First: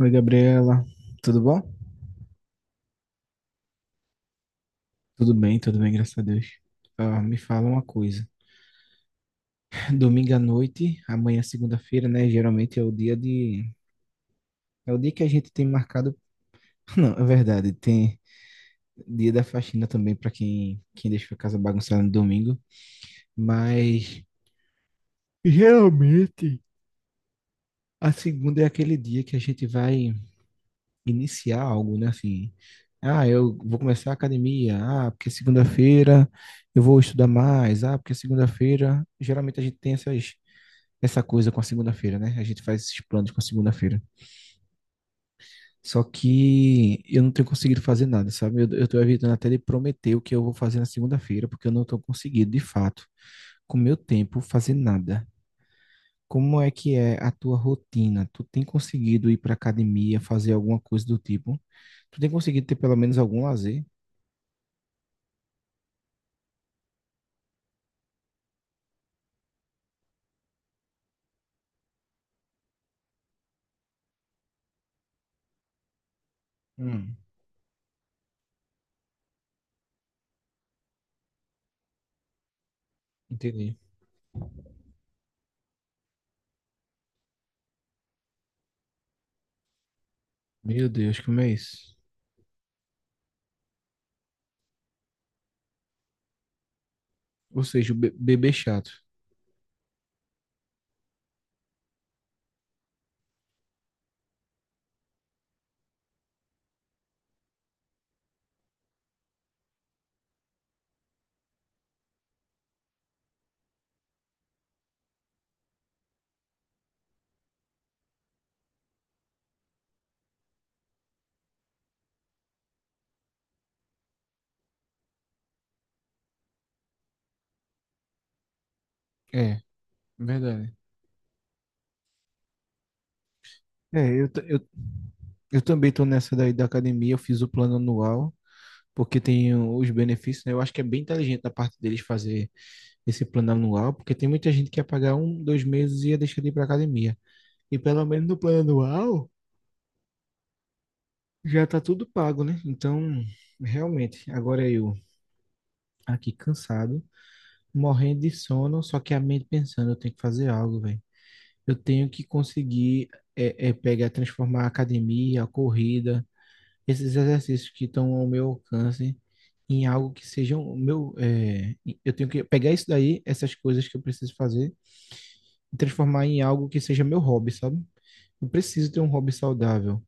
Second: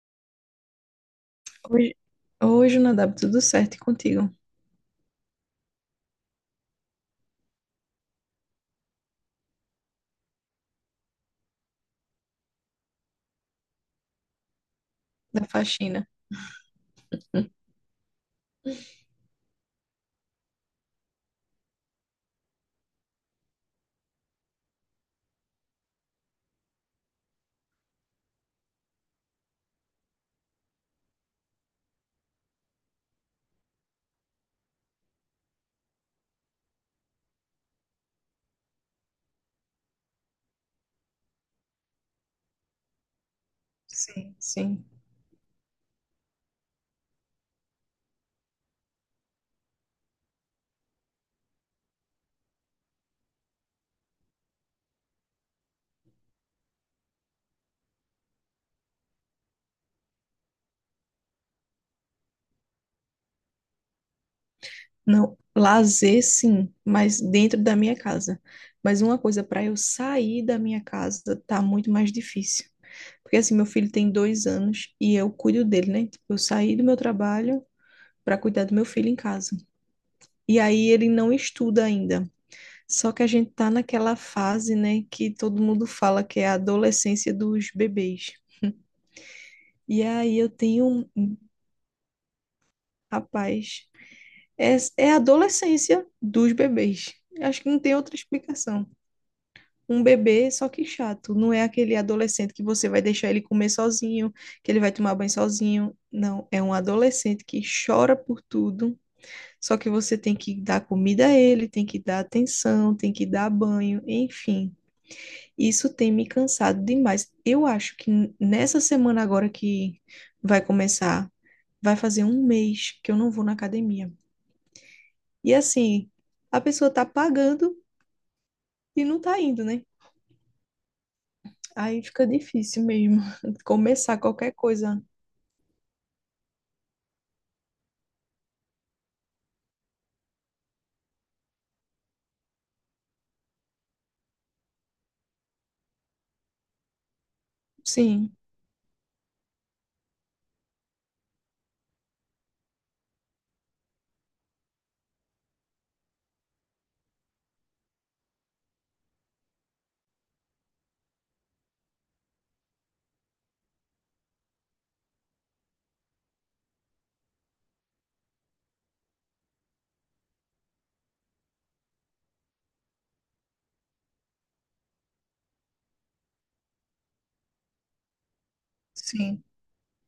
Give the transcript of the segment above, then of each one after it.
Oi, Gabriela. Tudo bom? Hoje, hoje Nadab, tudo certo? E contigo? Tudo bem, graças a Deus. Ah, me fala uma coisa. Domingo à noite, amanhã segunda-feira, né? Geralmente é o dia de. É o dia que a Da gente tem faxina. marcado. Não, é Hum. verdade. Tem dia da faxina também para quem deixa a casa bagunçada no domingo. Mas geralmente a segunda é aquele dia que a gente vai iniciar algo, né? Assim, ah, eu vou começar a academia, ah, porque segunda-feira eu vou estudar mais, ah, porque segunda-feira, geralmente a gente tem essa coisa com a segunda-feira, né? A gente faz esses planos com a segunda-feira. Sim, sim. Só que eu não tenho conseguido fazer nada, sabe? Eu tô evitando até de prometer o que eu vou fazer na segunda-feira, porque eu não tô conseguindo, de fato, com o meu tempo, fazer nada. Como é que é a tua rotina? Tu tem conseguido ir para academia, fazer alguma coisa do tipo? Tu tem conseguido ter pelo menos algum lazer? Não, lazer sim, mas dentro da minha casa. Mas uma coisa, para eu sair da minha casa tá muito mais difícil. Porque assim, meu filho tem dois anos e eu cuido dele, né? Tipo, eu saí do meu Hum, trabalho para cuidar do meu filho em casa. E aí ele não estuda ainda. Só que a gente tá entendi. naquela fase, né, que todo mundo fala que é a adolescência dos bebês. E aí eu tenho Meu Deus, um como é isso? rapaz, é a adolescência dos bebês. Acho Ou que não seja, tem o outra bebê explicação. chato. Um bebê, só que chato. Não é aquele adolescente que você vai deixar ele comer sozinho, que ele vai tomar banho sozinho. Não, é um adolescente que chora por tudo. Só que você tem que dar comida a ele, tem que dar atenção, tem que dar banho, enfim. Isso tem me cansado demais. Eu acho que nessa semana agora que vai começar, vai fazer um mês que eu não vou na academia. E assim, a pessoa tá pagando e não tá É, indo, né? verdade. Aí fica difícil mesmo começar É, qualquer coisa. eu também tô nessa daí da academia, eu fiz o plano anual, porque tem os benefícios, né? Eu acho que é bem inteligente da parte deles fazer esse plano anual, porque tem muita gente que ia pagar um, dois meses e ia deixar de ir pra academia. E pelo menos Sim, no plano anual já tá tudo pago, né? Então, realmente, agora eu aqui cansado, morrendo de sono, só que a mente pensando, eu tenho que fazer algo, velho. Eu tenho que conseguir pegar, transformar a academia, a corrida, esses exercícios que estão ao meu alcance em algo que sejam o meu. Eu tenho que pegar isso daí, essas coisas que eu preciso fazer, e transformar em algo que seja meu hobby, sabe? Eu preciso ter um hobby sim, saudável.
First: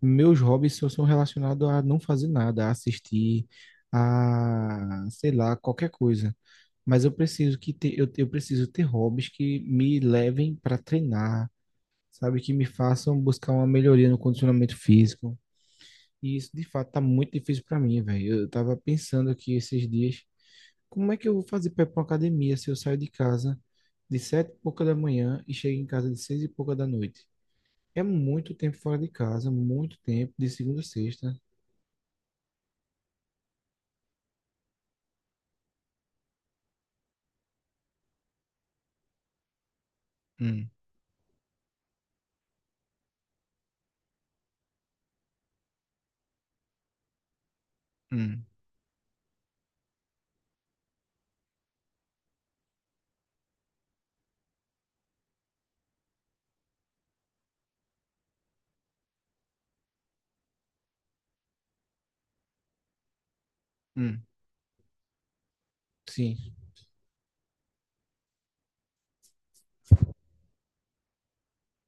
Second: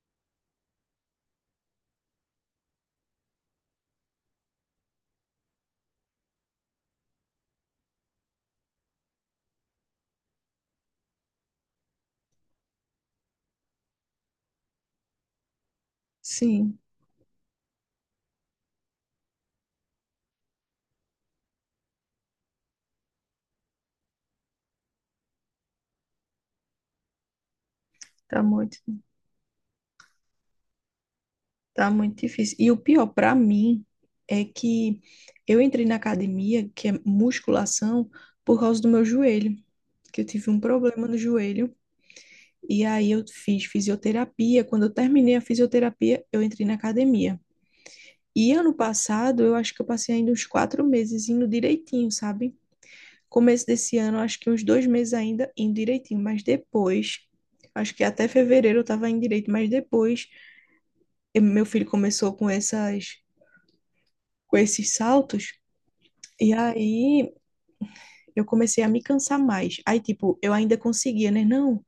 Meus hobbies só são relacionados a não fazer nada, a assistir, a, sei lá, qualquer coisa. Mas eu preciso eu preciso ter hobbies que me levem para treinar sabe, que me façam buscar uma melhoria no condicionamento físico. E isso, de sim. fato, tá muito difícil para mim, velho. Eu tava pensando aqui esses dias, como é que eu vou fazer para ir pra uma academia se eu saio de casa de sete e pouca da manhã e chego em casa de seis e pouca da noite? É Tá muito tempo muito, fora de casa, muito tempo, de segunda a sexta. tá muito difícil. E o pior para mim é que eu entrei na academia, que é musculação, por causa do meu joelho, que eu tive um Hum, problema no joelho. E aí eu fiz fisioterapia. Quando eu terminei a fisioterapia, eu entrei na academia. hum, E ano passado, eu acho que eu passei ainda uns quatro meses indo direitinho, sabe? Começo desse ano, acho que uns dois meses ainda indo direitinho. Mas depois, acho que até fevereiro eu tava indo direito. Mas depois, meu filho começou com hum. com esses saltos. E Sim, aí eu comecei a me cansar mais. Aí, tipo, eu ainda conseguia, né? Não.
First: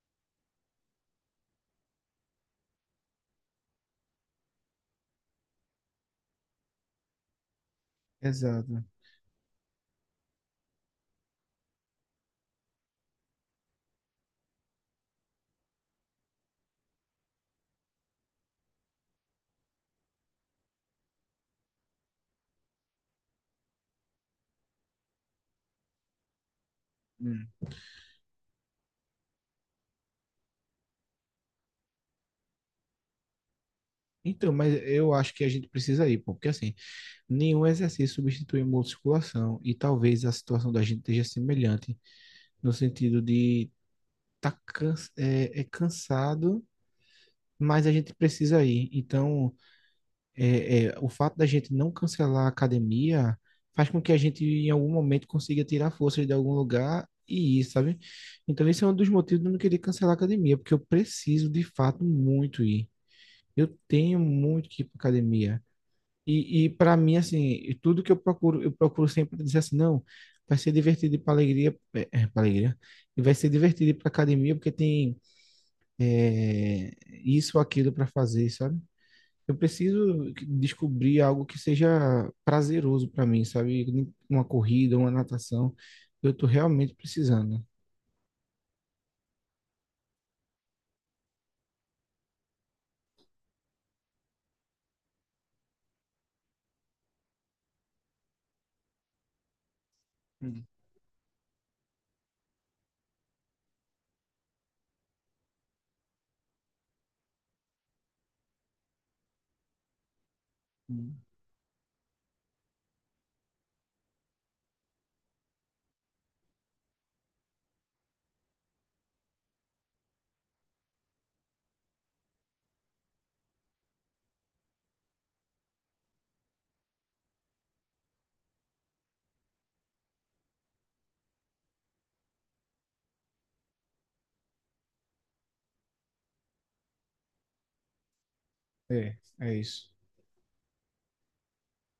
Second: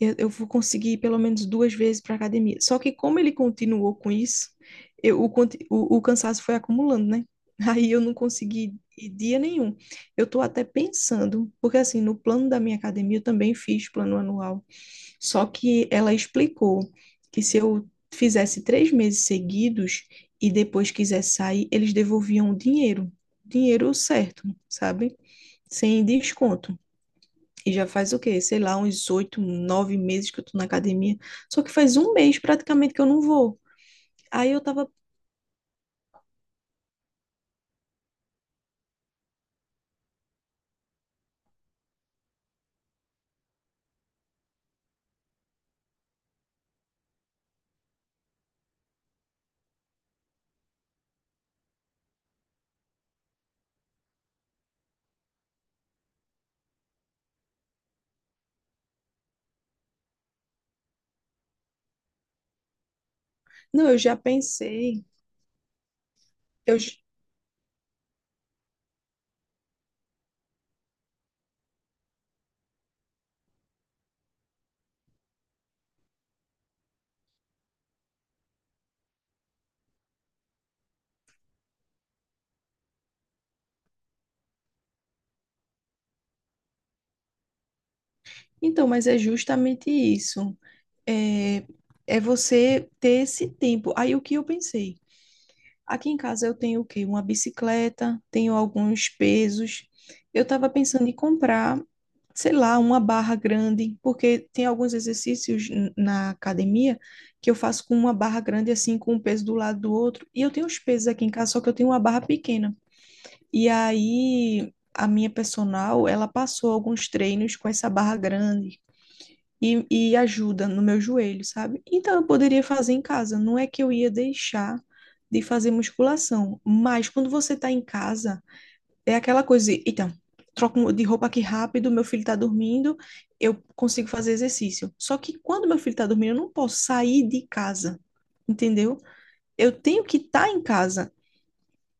Eu vou conseguir ir pelo menos duas vezes para academia. Só que como ele continuou com isso, eu, o, conti- o cansaço foi acumulando, né? Aí eu não consegui exato. ir dia nenhum. Eu tô até pensando, porque assim, no plano da minha academia eu também fiz plano anual. Só que ela explicou que se eu fizesse três meses seguidos e depois quisesse sair, eles devolviam o dinheiro. Dinheiro certo, sabe? Sem desconto. Hum. E já faz o quê? Sei lá, uns oito, nove meses que eu tô na academia. Só que faz um mês praticamente que eu não vou. Aí Então, eu mas tava. eu acho que a gente precisa ir, pô, porque assim, nenhum exercício substitui a musculação e talvez a situação da gente esteja semelhante no sentido de tá cansado, mas a gente precisa ir. Então, o fato da gente não cancelar a academia faz com que a gente, em algum momento, consiga tirar forças de algum lugar e ir, sabe? Então, esse é um dos motivos de eu não querer cancelar a academia, porque eu preciso, de fato, muito ir. Eu Não, eu já tenho muito que ir para pensei. academia. E Eu... ju- para mim, assim, e tudo que eu procuro sempre dizer assim, não, vai ser divertido para alegria, para alegria, e vai ser divertido ir para academia porque tem é, isso ou aquilo para fazer, sabe? Eu preciso descobrir algo que seja prazeroso para mim, sabe? Uma corrida, uma natação, eu tô realmente precisando. Então, mas é justamente isso. É... É você ter esse tempo. Aí o que eu pensei? Aqui em casa eu tenho o quê? Uma bicicleta, tenho alguns pesos. Eu Hum, estava pensando em comprar, sei lá, uma barra grande, porque tem alguns exercícios na academia que eu faço com uma barra grande, assim, com um peso do lado do outro. E eu tenho os pesos hum. aqui em casa, só que eu tenho uma barra pequena. E aí a minha personal, ela passou alguns treinos com essa barra grande, e ajuda no meu joelho, sabe? Então eu poderia fazer em casa. Não é que eu ia deixar de fazer musculação, mas quando você tá em casa, é aquela coisa, de, então, troco de roupa aqui rápido, meu filho tá dormindo, eu consigo fazer exercício. Só que quando meu filho tá dormindo, eu não posso sair de casa, entendeu? É, é Eu isso. tenho que estar tá em casa.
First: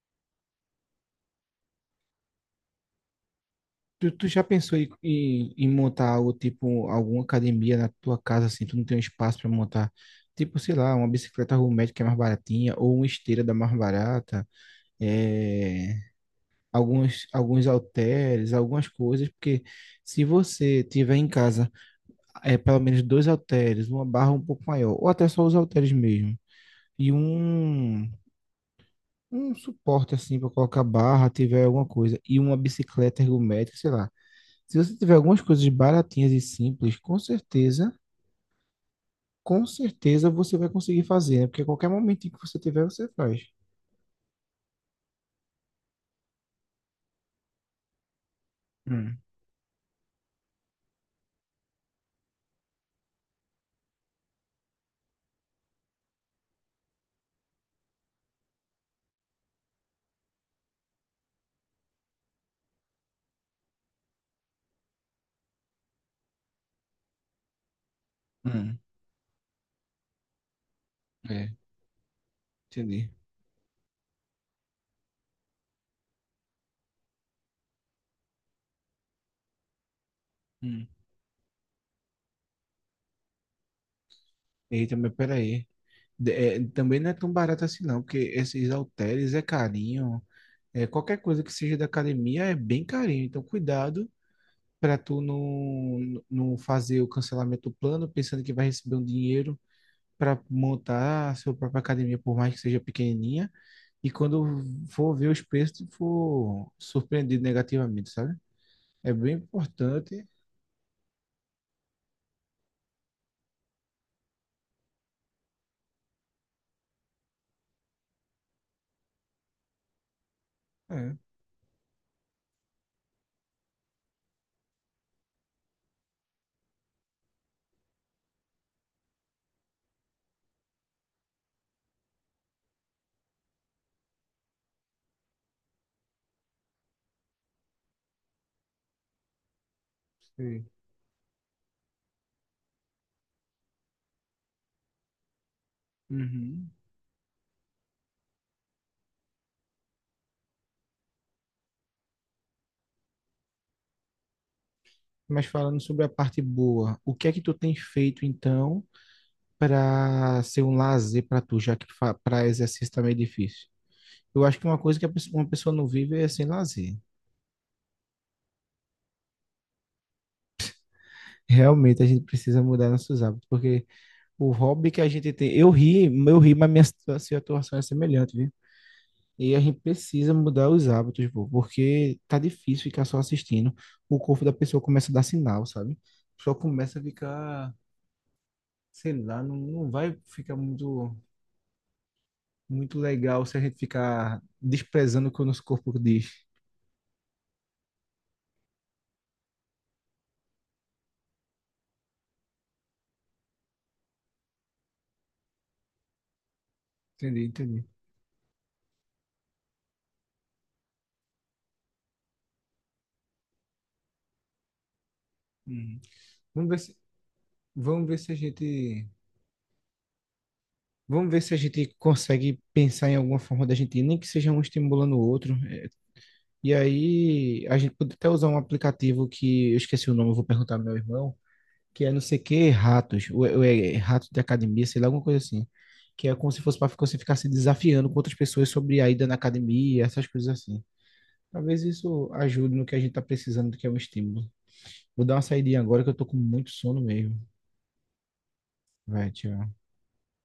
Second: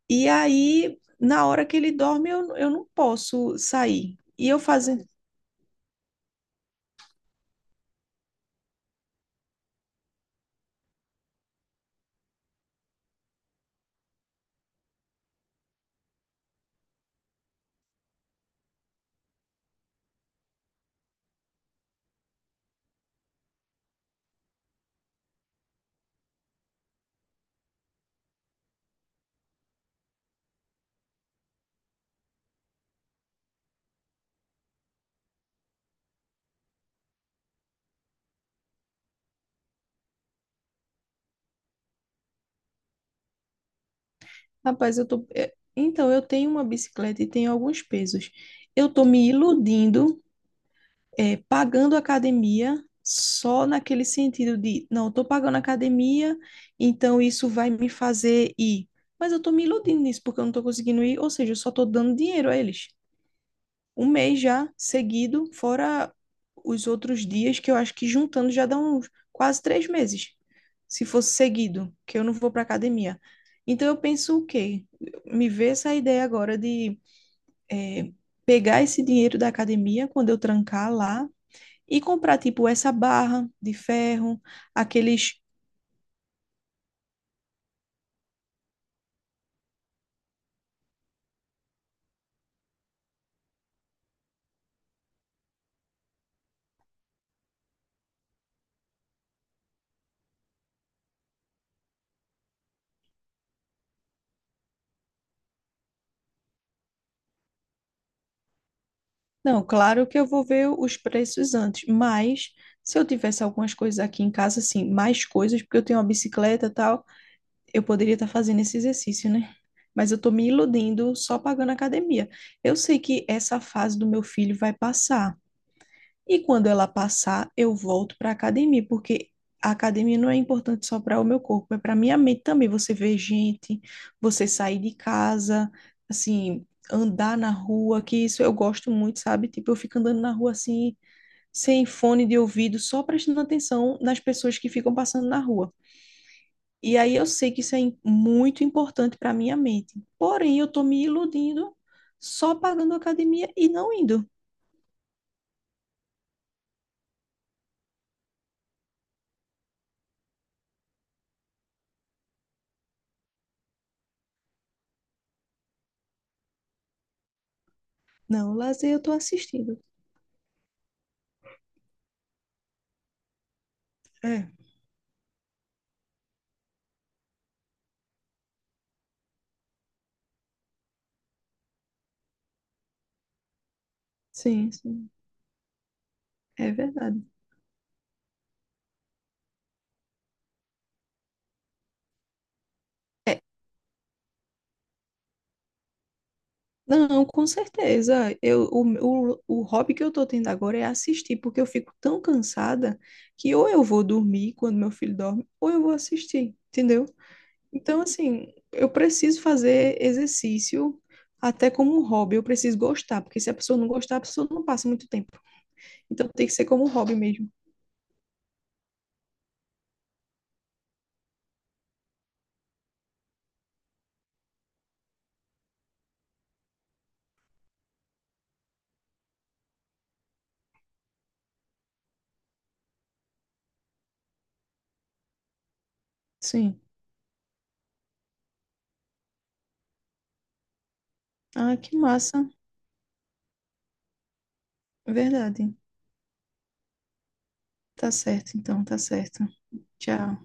E aí, na hora que ele dorme, eu não posso Tu, sair. tu já E eu pensou em, fazer. em montar algo tipo alguma academia na tua casa assim, tu não tem um espaço para montar, tipo, sei lá, uma bicicleta ergométrica que é mais baratinha ou uma esteira da mais barata, é, alguns halteres, algumas coisas, porque se você tiver em casa é pelo menos dois halteres, uma barra um pouco maior, ou até só os halteres mesmo, e um suporte assim para colocar barra, tiver alguma coisa, e uma bicicleta ergométrica, sei lá. Se você tiver algumas coisas baratinhas e simples, com certeza você vai conseguir fazer, né? Porque a qualquer momento que você tiver, você faz. Rapaz, Então, eu tenho uma bicicleta e tenho alguns pesos. Eu tô Hum, me iludindo, pagando academia só naquele sentido de, não, eu tô pagando academia, então isso vai me fazer ir. Mas eu tô me iludindo nisso porque eu não tô conseguindo ir, ou seja, eu só tô dando dinheiro a eles um mês já seguido, fora os outros dias, que eu acho que juntando já hum, dá uns quase três meses, se fosse é, seguido, que eu não vou para entendi. academia. Então eu penso o quê? Me vê essa ideia agora de eh, pegar esse dinheiro da academia quando eu Hum. trancar lá e comprar tipo essa barra de ferro, Eita, mas aqueles. peraí. Também não é tão barato assim, não, porque esses halteres é carinho. É, qualquer coisa que seja da academia é bem carinho. Então, cuidado para tu não fazer o cancelamento do plano, pensando que vai receber um dinheiro para montar a sua própria academia, por mais que seja pequenininha. E quando for ver os preços, for surpreendido negativamente, sabe? É bem Não, claro que importante. eu vou ver os preços antes, mas se eu tivesse algumas coisas aqui em casa, assim, mais coisas, porque eu tenho uma bicicleta e tal, eu poderia estar fazendo esse exercício, né? Mas eu estou me iludindo É, só pagando academia. Eu sei que essa fase do meu filho vai passar. E quando ela passar, eu volto para academia, porque a academia não é importante só para o meu corpo, é para minha mente também. Você vê gente, você sair de casa, assim, andar na rua, que isso eu gosto muito, sabe? Tipo, eu fico andando na rua sei. assim, sem fone de ouvido, só prestando atenção nas pessoas que ficam passando na rua. Uhum. E aí eu sei que isso é muito importante para minha mente. Porém, eu estou me iludindo só pagando academia e não indo. Mas falando sobre a parte boa, o que é que tu tem feito então para ser um lazer para tu, já que para exercício tá meio difícil? Eu acho que uma coisa que uma pessoa não vive é sem lazer. Não, lazer eu estou assistindo. Realmente a gente precisa mudar nossos hábitos, porque É, o hobby que a gente tem, eu ri, mas minha situação é semelhante. E a gente precisa mudar os hábitos, pô, porque tá difícil ficar só assistindo. O corpo da sim, pessoa sim, começa a dar sinal, sabe? Só é começa a verdade. ficar, sei lá, não vai ficar muito, muito É, legal se a gente ficar desprezando o que o nosso corpo diz. não, com certeza. O hobby que eu estou tendo agora é assistir, porque eu fico tão cansada que ou eu vou dormir quando meu filho dorme, ou eu vou assistir, entendeu? Entendi, entendi. Então, assim, eu preciso fazer exercício até como um hobby. Eu preciso gostar, porque se a pessoa não gostar, a pessoa não passa muito tempo. Uhum. Então, tem que ser Vamos ver como um se, hobby mesmo. vamos ver se a gente, Vamos ver se a gente consegue pensar em alguma forma da gente ir, nem que seja um estimulando o outro. É, e aí a gente pode até usar um aplicativo que eu esqueci o nome, eu vou perguntar ao meu irmão que é não sei o que, ratos, ou é rato de academia, sei lá, alguma coisa assim. Que é como se fosse Sim. para você ficar se desafiando com outras pessoas sobre a ida na academia, essas coisas assim. Ah, Talvez que isso massa. ajude no que a gente tá precisando, que é um estímulo. Vou dar uma Verdade. saidinha agora que eu tô com muito sono mesmo. Tá certo, então, tá Vai, certo. tchau. Tchau.